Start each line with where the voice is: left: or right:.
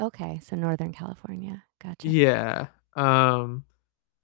right: Okay, so, Northern California. Gotcha.
left: Yeah, um,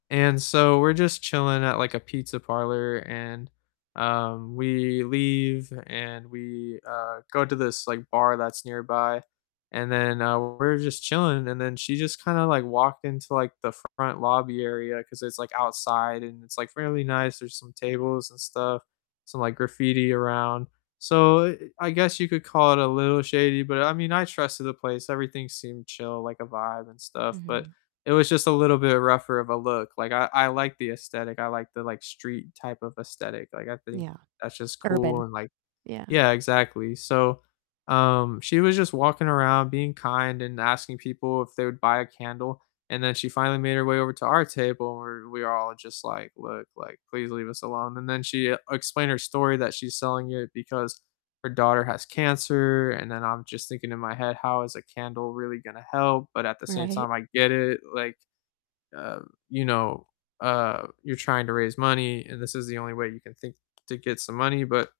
left: and so we're just chilling at, like, a pizza parlor and, um, we leave and we, uh, go to this, like, bar that's nearby. And then, uh, we're just chilling and then she just kinda, like, walked into, like, the front lobby area 'cause it's, like, outside and it's, like, fairly nice, there's some tables and stuff, some, like, graffiti around. So, eh eh I guess you could call it a little shady, but, I mean, I trusted the place. Everything seemed chill, like, a vibe and stuff, but
right: Mhm.
left: it was just a little bit rougher of a look. Like, I I like the aesthetic. I like the, like, street type of aesthetic, like, I think
right: Yeah.
left: that's just cool
right: Urban.
left: and, like
right: Yeah.
left: yeah, exactly. So, um, she was just walking around being kind and asking people if they would buy a candle, and then she finally made her way over to our table and we're we're all just, like, "Look, like, please leave us alone." And then she explained her story that she's selling it because her daughter has cancer, and then I'm just thinking in my head, "How is a candle really gonna help?" But, at the same
right: Right?
left: time, I get it. Like, uh, you know, uh, you're trying to raise money and this is the only way you can think to get some money, but,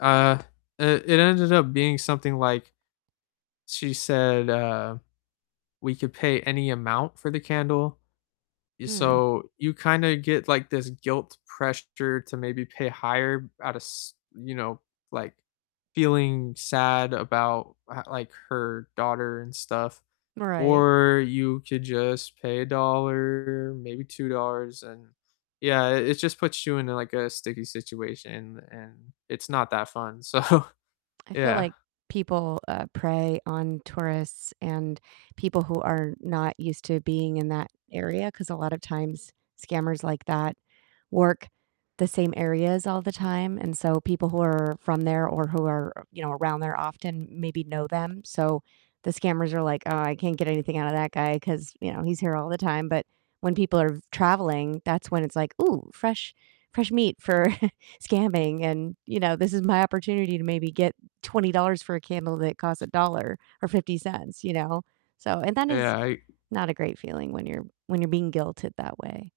left: uh uh, it ended up being something, like, she said, uh, we could pay any amount for the candle,
right: Hmm.
left: so, you kinda get, like, this guilt pressure to maybe pay higher out of s you know, like, feeling sad about h like, her daughter and stuff.
right: Right.
left: Or, you could just pay a dollar, maybe $2 and yeah, i it just puts you into, like, a sticky situation and it's not that fun. So,
right: I feel
left: yeah.
right: like people, uh, prey on tourists and people who are not used to being in that area, 'cause a lotta times scammers like that work the same areas all the time, and so people who are from there or who are, you know, around there often maybe know them, so, the scammers are like, "Oh, I can't get anything out of that guy 'cause, you know, he's here all the time." But, when people are v traveling, that's when it's, like, "Ooh, fresh fresh meat for scamming, and, you know, this is my opportunity to maybe get $20 for a candle that costs a dollar or 50 cents," you know? So, and that is
left: Yeah, I
right: not a great feeling when you're when you're being guilted that way.